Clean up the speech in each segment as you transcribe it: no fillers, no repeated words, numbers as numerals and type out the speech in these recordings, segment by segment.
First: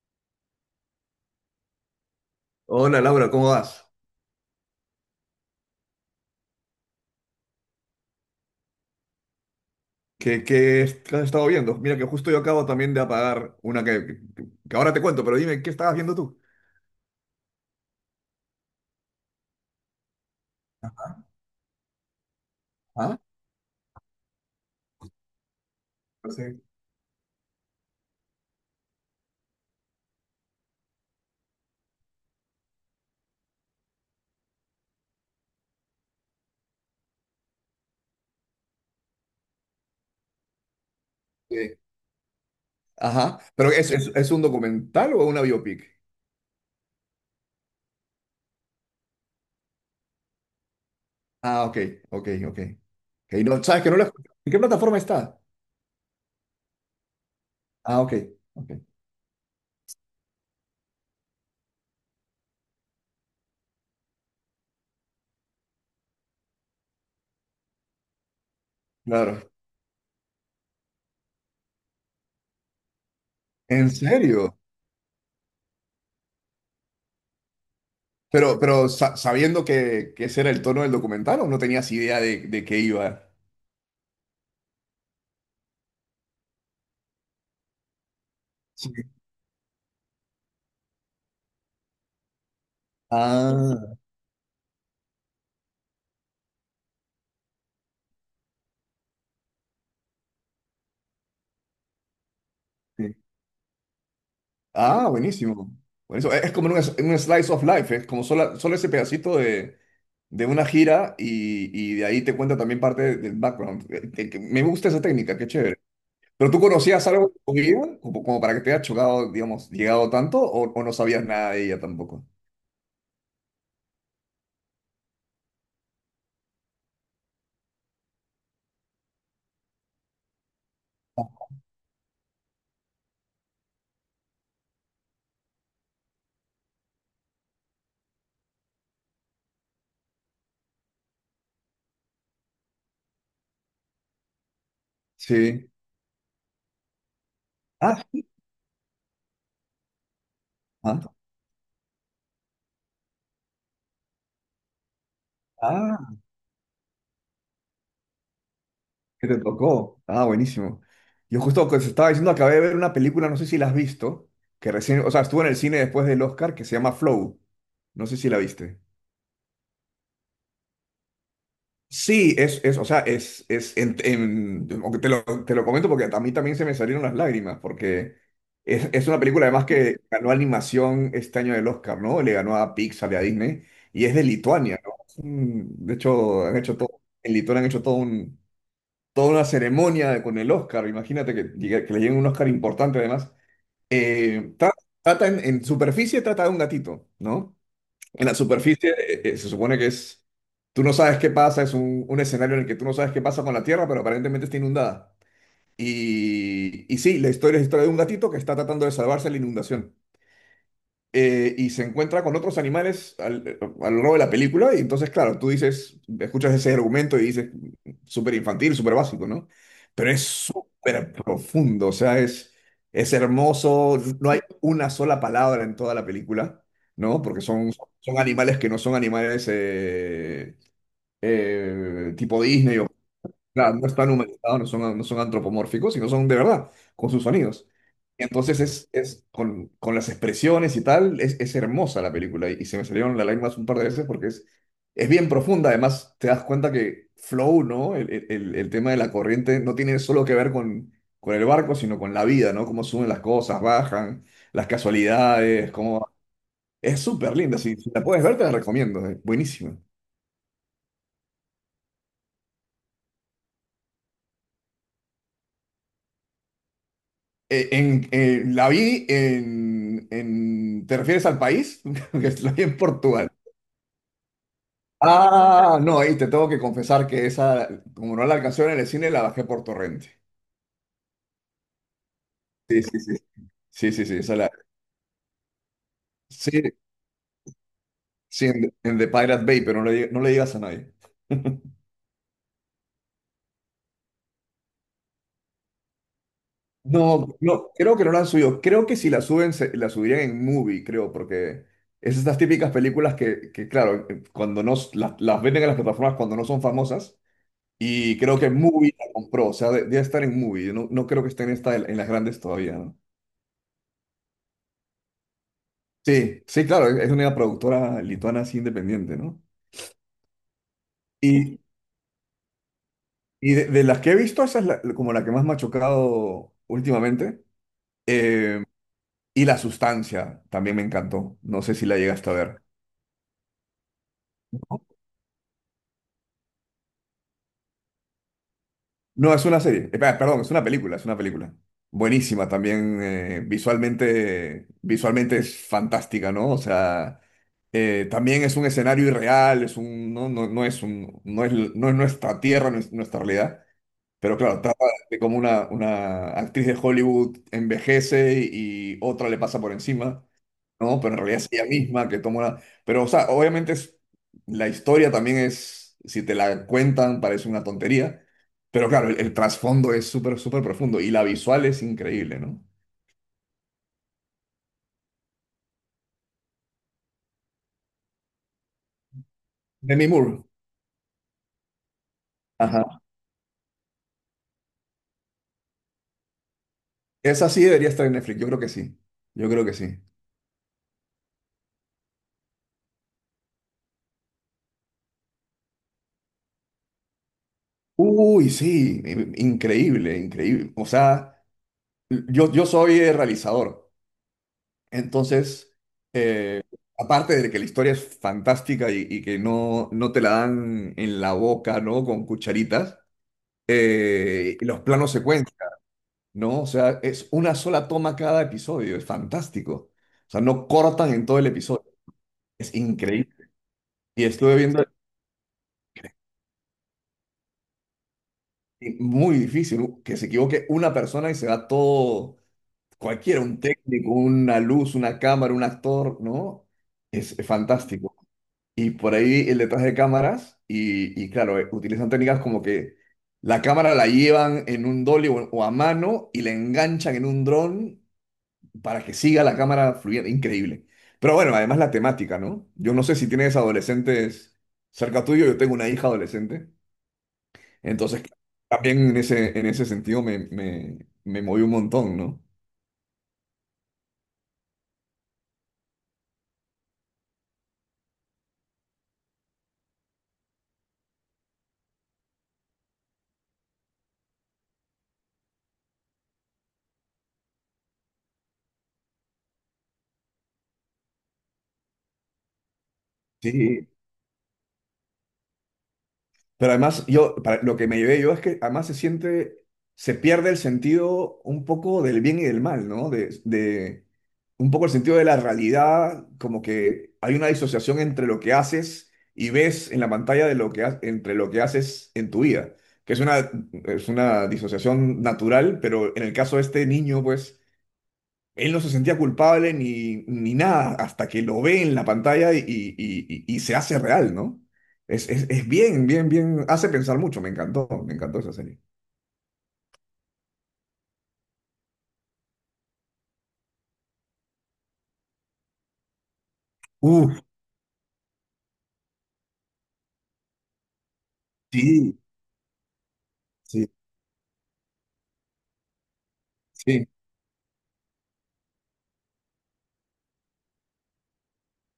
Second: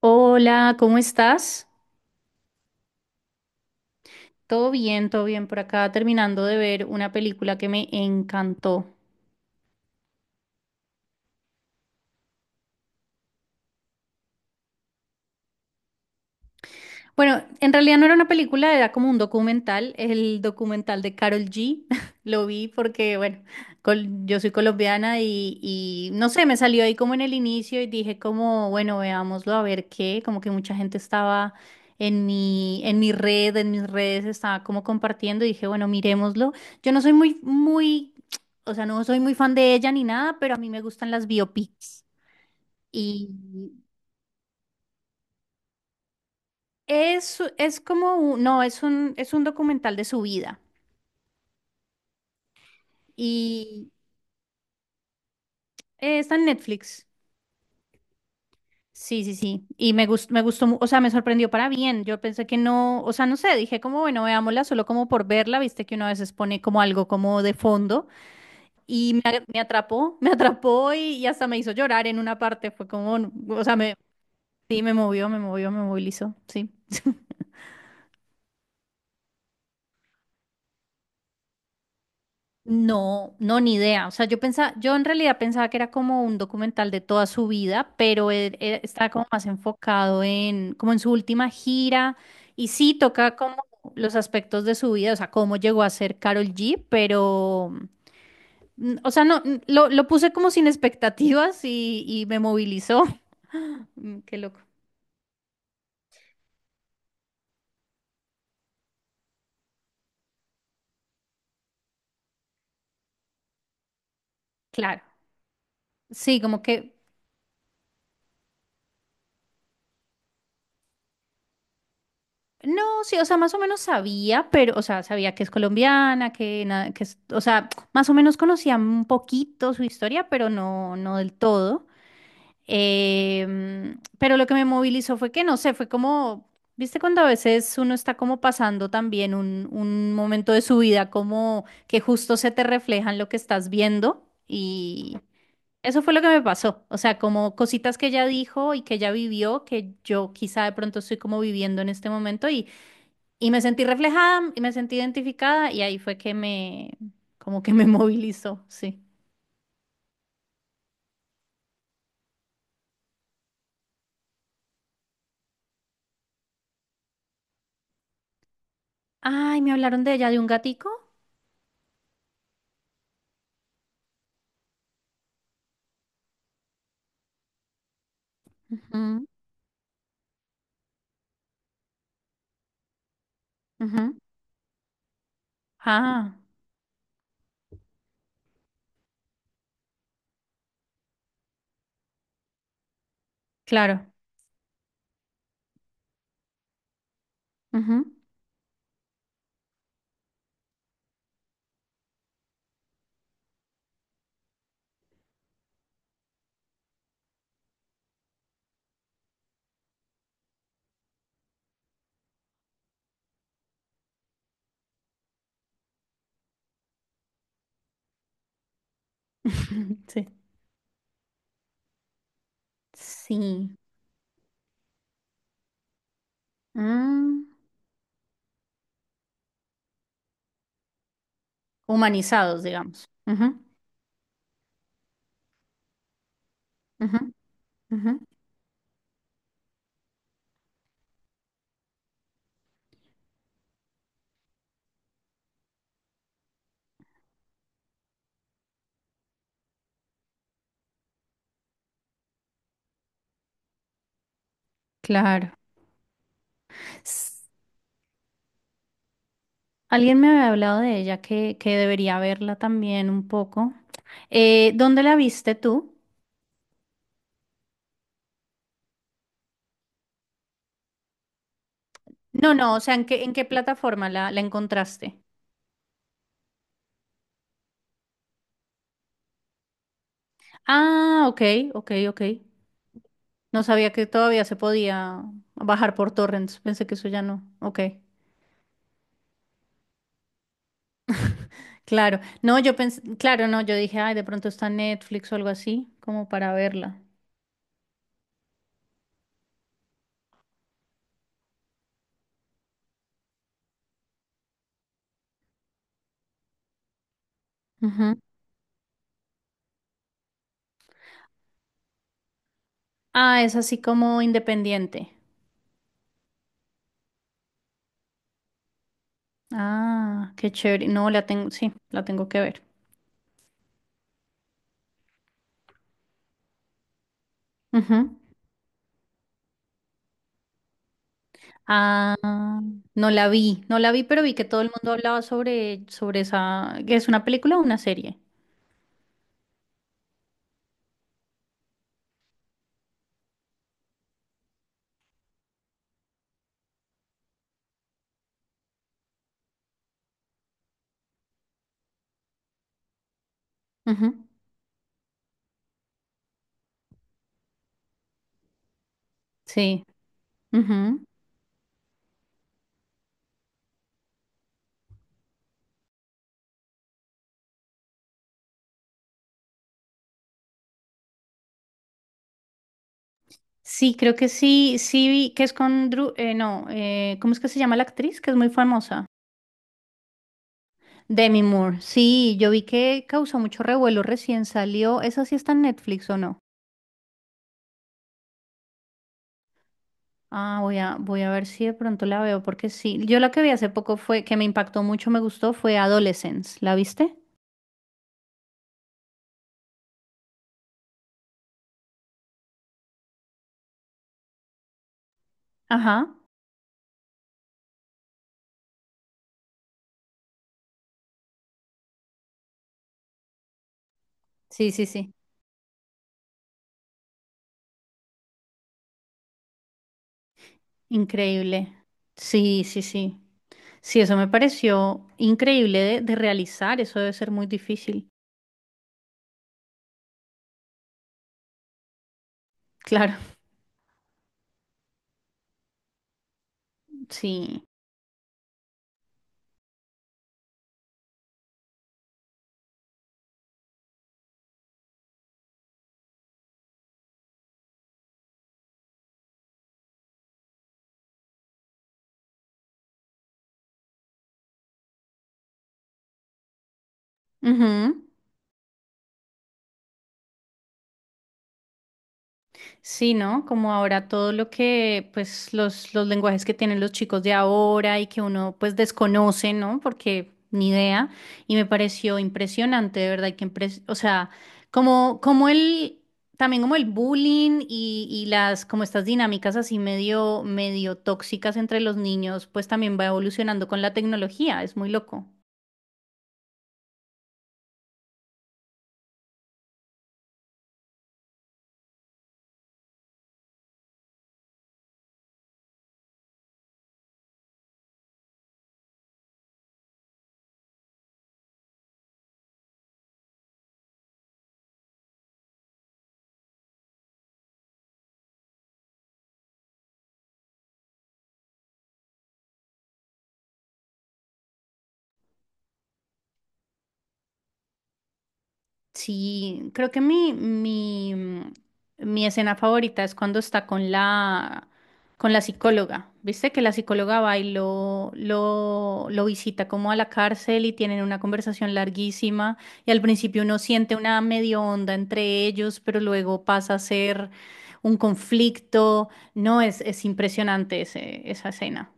Hola, ¿cómo estás? Hola Laura, ¿cómo vas? Todo bien por acá, terminando de ver una película que me encantó. ¿Qué has estado viendo? Mira que justo yo acabo también de apagar una que ahora te cuento, pero dime, ¿qué estabas viendo tú? Bueno, en realidad no era una película, era como un documental, el documental de Carol G. Lo vi porque, ¿Ah? bueno, yo soy colombiana y no No sé, sé. me salió ahí como en el inicio y dije como, bueno, veámoslo a ver qué, como que mucha gente estaba en mi red, en mis redes estaba como compartiendo y dije, bueno, miremoslo. Yo no soy o sea, no soy muy fan de ella ni nada, pero a mí me gustan las Sí. biopics. Y Ajá, pero ¿es un documental o una biopic? es como un, no, es un documental de su vida Ah, ok, ok, ok. Ok, no, ¿sabes y que no la he escuchado? ¿En qué plataforma está? Está en Netflix. Ah, ok, ok. Sí, sí, sí. Y me gustó, me gustó, o sea, me sorprendió para bien. Yo pensé que no, o sea, no sé, dije como, bueno, veámosla solo como por verla, viste que uno a veces pone como algo como de fondo y Claro. Me atrapó, me atrapó y hasta me hizo llorar en una parte. Fue como, o sea, ¿En me, serio? sí, me movió, me movió, me movilizó, sí. Pero sabiendo que ese era el tono del documental o no tenías idea de qué iba. No, no, ni idea. O sea, yo pensaba, yo en realidad pensaba que era como un documental de toda su vida, pero él Sí. está como más enfocado en, como en su última gira, y sí toca como Ah, los aspectos de su vida, o sea, cómo llegó a ser Carol G, pero, o sea, no, lo puse como sin expectativas y me movilizó. sí. Mm, qué loco. Ah, buenísimo. Buenísimo. Es como un, es- un slice of life, es como solo ese pedacito de una gira y de ahí te cuenta también parte del background. Que Me gusta esa Claro. técnica, qué chévere. Sí, ¿Pero tú como que conocías algo de tu vida? Como, como para que te haya chocado, digamos, llegado tanto o no sabías nada de ella tampoco? no, sí, o sea, más o menos sabía, pero, o sea, sabía que es colombiana, que, na- que es- o sea, más o menos conocía un poquito su historia, pero no, no del todo. Pero lo que me movilizó fue que, no sé, fue como, viste cuando a veces uno está como pasando también un momento de su vida, como que justo se te refleja en lo que estás viendo y Sí. eso fue lo que me pasó, o sea, como cositas Ah, que ella sí. dijo y que ella vivió, que yo quizá de pronto Ah, estoy como viviendo en este momento y... Y me sentí reflejada y me sentí identificada y ah, ahí fue que me, como que me movilizó, sí. que te tocó. Ah, buenísimo. Yo justo que se estaba diciendo, acabé de ver una película, no sé si la has visto, que recién, o sea, estuvo en el cine después del Oscar, que se llama Flow. No sé si la viste. Ay, me hablaron de ella, de un gatico. Sí, o sea, es, aunque te lo comento porque a mí también se me salieron las lágrimas, porque es una Ujú, película además que ganó animación este año del Oscar, ¿no? Le ganó a Pixar y a Disney, y es ujú. de Lituania, ¿no? Es un- De Ah, hecho, han hecho todo, en Lituania han hecho todo un, toda una ceremonia con el Oscar, imagínate que, llegue- que le llegue un Oscar importante además. claro. Tra- trata en superficie, trata de un gatito, ¿no? Ujú. En la superficie se supone que es, tú no sabes qué pasa, es un escenario en el que tú no sabes qué pasa con la Tierra, pero aparentemente está inundada. Y sí, la historia es la historia de un gatito que está tratando de salvarse de la inundación y se encuentra con otros animales al, a lo largo de la película. Y entonces, claro, tú dices, escuchas ese argumento y dices, súper infantil, súper básico, ¿no? Pero es Sí. súper profundo, o sea, es Sí. hermoso. No hay una sola palabra en toda la película, ¿no? Porque Mm, son, son animales que no son animales tipo humanizados, Disney o... digamos. Ujú, Claro, no están humanizados, no son, no son antropomórficos, sino son de verdad, con ujú, sus sonidos. ujú. Entonces es con las expresiones y tal, es hermosa la película y se me salieron las lágrimas un par de veces porque es bien profunda. Además, te das cuenta que flow, ¿no? El tema de la corriente no tiene solo que ver con el barco, sino con la vida, ¿no? Cómo suben las cosas, bajan, las Claro. casualidades, cómo... Es S- súper linda, si, si la puedes ver te la recomiendo, es buenísima. Alguien me había hablado de ella que debería verla también un poco. ¿Dónde la viste tú? La vi en- ¿Te refieres al país? Porque la No, vi no, en o sea, ¿en qué, Portugal. en qué plataforma la encontraste? Ah, no, ahí te tengo que confesar que esa, como no la alcancé a ver en el cine, la bajé por torrente. Ah, ok, ok, ok. Sí, sí, sí. No sabía Sí, sí, que sí, esa todavía la... se podía bajar por torrents. Sí, Pensé que eso ya no. Ok, sí, en The Pirate Bay, pero no le, diga- no le digas a nadie. claro. No, yo pensé, claro, no, yo dije, ay, de pronto está en Netflix o algo así, como para verla. No, no, creo que no la han subido. Creo que si la suben, se- la subirían en Movie, creo, porque es estas típicas películas que, claro, cuando no s- las venden en las plataformas cuando no son famosas. Ujú. Y creo que Movie la compró, o sea, de- debe estar en Movie. Yo no, no creo que esté en, esta, en las grandes todavía, ¿no? Ah, es así como independiente. Sí, sí, claro, es una productora lituana así independiente, ¿no? Ah, qué chévere. No, la tengo, Y, sí, la tengo que ver. y de las que he visto, esa es la- como la que más me ha chocado últimamente. Ujú. Eh, y La Sustancia también me encantó. No sé si la Ah, llegaste a ver. no la vi, no la vi, pero vi que todo el mundo hablaba sobre, sobre esa, que es una película o una serie. No, es una serie. Pe- Perdón, es una película, es una película. Buenísima también. Visualmente, visualmente es fantástica, ¿no? O sea, también es un escenario irreal, es un, no, no, no es un, no es, no es nuestra tierra, no es nuestra realidad. Ujú. Pero claro, trata de cómo una actriz de Hollywood envejece y otra le pasa por Sí. encima. No, Ujú. pero en realidad es ella misma que tomó la... Pero, o sea, obviamente es- la historia también es, si te la cuentan, parece una tontería, pero claro, el trasfondo es súper, súper profundo y la visual es increíble, ¿no? Sí, creo que sí, sí vi que es con Drew, no, ¿cómo es que se llama la actriz? Que es muy famosa. Demi Moore. Demi Moore. Sí, yo vi Ajá. que causó mucho revuelo, recién salió. ¿Esa sí está en Netflix o no? Esa sí debería estar en Netflix, yo creo que sí, yo creo que sí. Ah, voy a ver si de pronto la veo, porque sí. Yo la que vi hace poco fue, que me impactó mucho, me gustó, fue Adolescence. ¿La viste? Uy, sí, in- increíble, increíble. O sea, yo soy realizador. Entonces, Ajá. eh, aparte de que la historia es fantástica y que no, no te la dan en la boca, ¿no? Con cucharitas, Sí, los sí, planos sí. secuencia, ¿no? O sea, es una sola toma cada episodio, es fantástico. O sea, no cortan en todo el Increíble. episodio, Sí, es sí, sí. increíble. Sí, eso Y me estuve viendo, pareció increíble de realizar. Eso debe ser muy difícil. y muy difícil que se equivoque una persona y se da todo, Claro, cualquiera, un técnico, una luz, una cámara, un actor, ¿no? Es sí. fantástico. Y por ahí el detrás de cámaras, y claro, utilizan técnicas como que la cámara la llevan en un dolly o a mano y la enganchan en un dron para que siga la cámara fluyendo. Increíble. Pero bueno, además la temática, ¿no? Yo no sé si tienes adolescentes cerca tuyo, yo tengo una hija adolescente. Ujú. Entonces, también en ese sentido me moví un montón, ¿no? Sí, ¿no? Como ahora todo lo que, pues, los lenguajes que tienen los chicos de ahora y que uno, pues, desconoce, ¿no? Porque ni idea. Y me pareció impresionante, de verdad, que, o sea, como, como el, también como el bullying y las, como estas dinámicas así medio tóxicas entre los niños, pues, también va evolucionando con Sí. la tecnología. Es muy loco. Pero además, yo, para- lo que me llevé yo es que además se siente, se pierde el sentido un poco del bien y del mal, ¿no? De- un poco el sentido de la realidad, como que hay una disociación entre lo que haces y ves en la pantalla de lo que ha- entre lo que haces en tu vida, que es una disociación natural, pero en el caso de este niño, pues él no se sentía culpable ni, ni nada hasta que lo ve en la pantalla y se hace real, ¿no? Es bien, bien, bien. Hace pensar mucho. Me encantó esa serie. Sí, creo que mi escena favorita es cuando está con la psicóloga. Viste que la psicóloga Uh, va y lo visita como a la cárcel y tienen una conversación sí, larguísima y al principio uno sí, siente una medio onda entre ellos, pero luego pasa a sí. ser un conflicto. No, es impresionante esa escena.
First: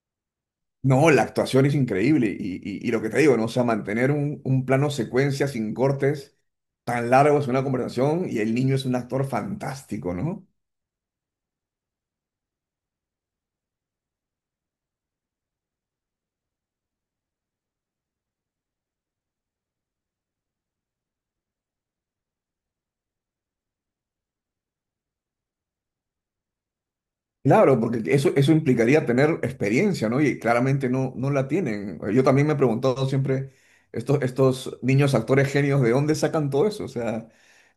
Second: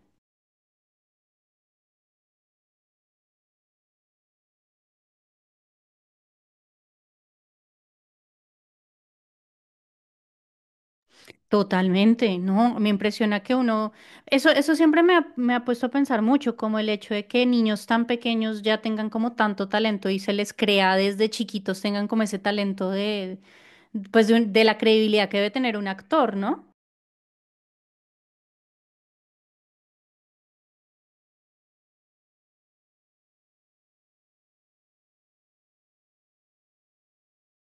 No, la actuación es increíble. Y lo que te digo, ¿no? O sea, mantener un plano secuencia sin cortes tan largo es una conversación y el niño es un actor fantástico, ¿no? Totalmente, no, me impresiona que uno, eso siempre me ha puesto a pensar mucho, como el hecho de que niños tan pequeños ya tengan como tanto talento y se les crea desde chiquitos, tengan como ese talento de, de la credibilidad que debe tener un actor, ¿no? Claro, porque eso implicaría tener experiencia, ¿no? Y claramente no, no la tienen. Yo también me he preguntado siempre, estos, estos niños actores genios, ¿de dónde sacan todo eso? O sea,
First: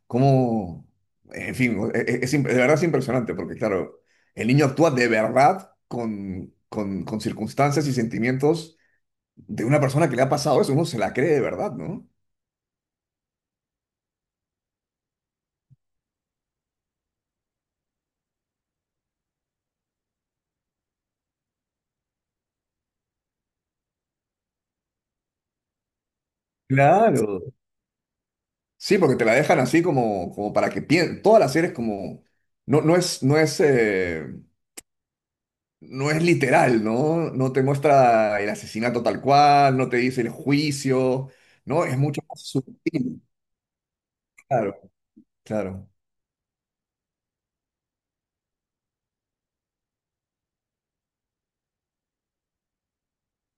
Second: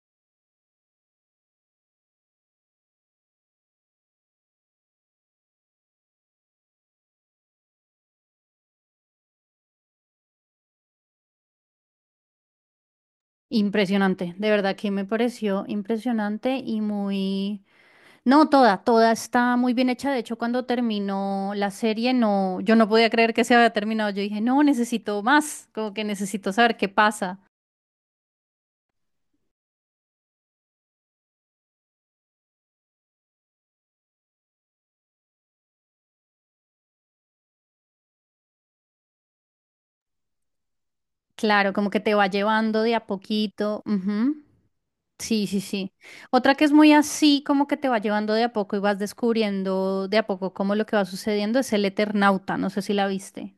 cómo... En fin, e- e- es, imp- de verdad es impresionante, porque claro, el niño actúa de verdad con circunstancias y sentimientos de una persona que le ha pasado eso. Uno se la cree de verdad, ¿no? Impresionante, de verdad que me pareció impresionante y muy, no, toda está muy bien hecha, de hecho cuando terminó la serie, no, yo no podía creer que se había terminado, yo dije, no, necesito más, como que necesito saber qué pasa. Claro. Sí, porque te la dejan así como, como para que piensen. Toda la serie es como... No, no es, no es. No es literal, ¿no? No te muestra el asesinato tal cual, no te dice el juicio, Claro, ¿no? como Es que te mucho va más llevando de a sutil. poquito. Ujú. Claro, Sí, sí, claro. sí. Otra que es muy así, como que te va llevando de a poco y vas descubriendo de a poco cómo lo que va sucediendo es el Eternauta. No sé si la viste.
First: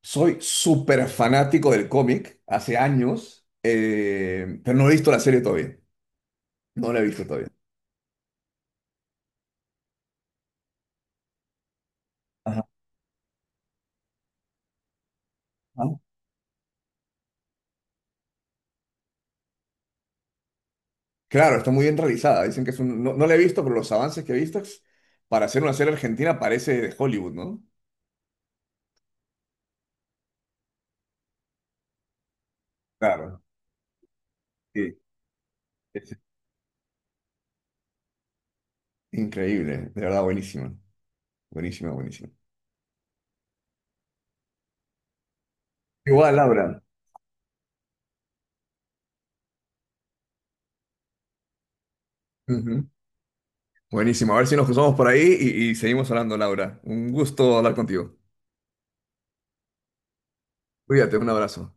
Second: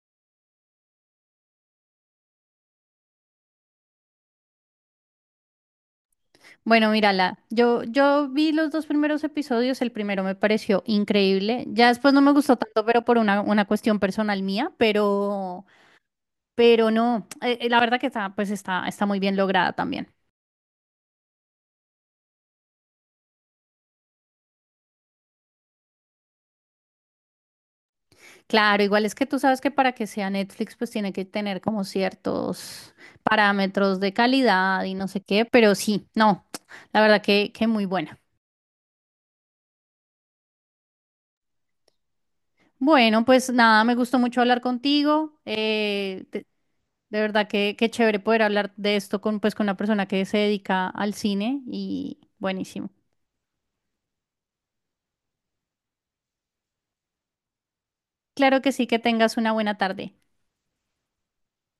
Soy súper fanático del cómic, hace años, pero no he visto la serie todavía. Bueno, No la he visto mírala. todavía. Yo vi los dos primeros episodios. El primero me pareció increíble. Ya después no me gustó Ajá. tanto, pero por una cuestión personal mía. Ajá. Pero no. La verdad que está, está muy bien lograda también. Claro, está muy bien realizada. Dicen que es un... No, no la he visto, pero los avances que he visto es- para hacer una serie argentina parece de Hollywood, ¿no? Claro, igual es que tú sabes que para que sea Netflix, pues tiene que tener como ciertos Claro, parámetros de calidad y sí. no sé qué, pero sí, Es no, la verdad que muy buena. increíble, de verdad, buenísima. Buenísima, buenísima. Bueno, pues nada, me gustó mucho hablar contigo. Igual, Laura. De verdad que chévere poder hablar de esto con, pues, con una persona que se dedica al cine y buenísimo. Ujú. Buenísimo. A ver si nos cruzamos por ahí y seguimos hablando, Laura. Un gusto hablar contigo. Claro que sí, que tengas una buena tarde. Cuídate, un abrazo.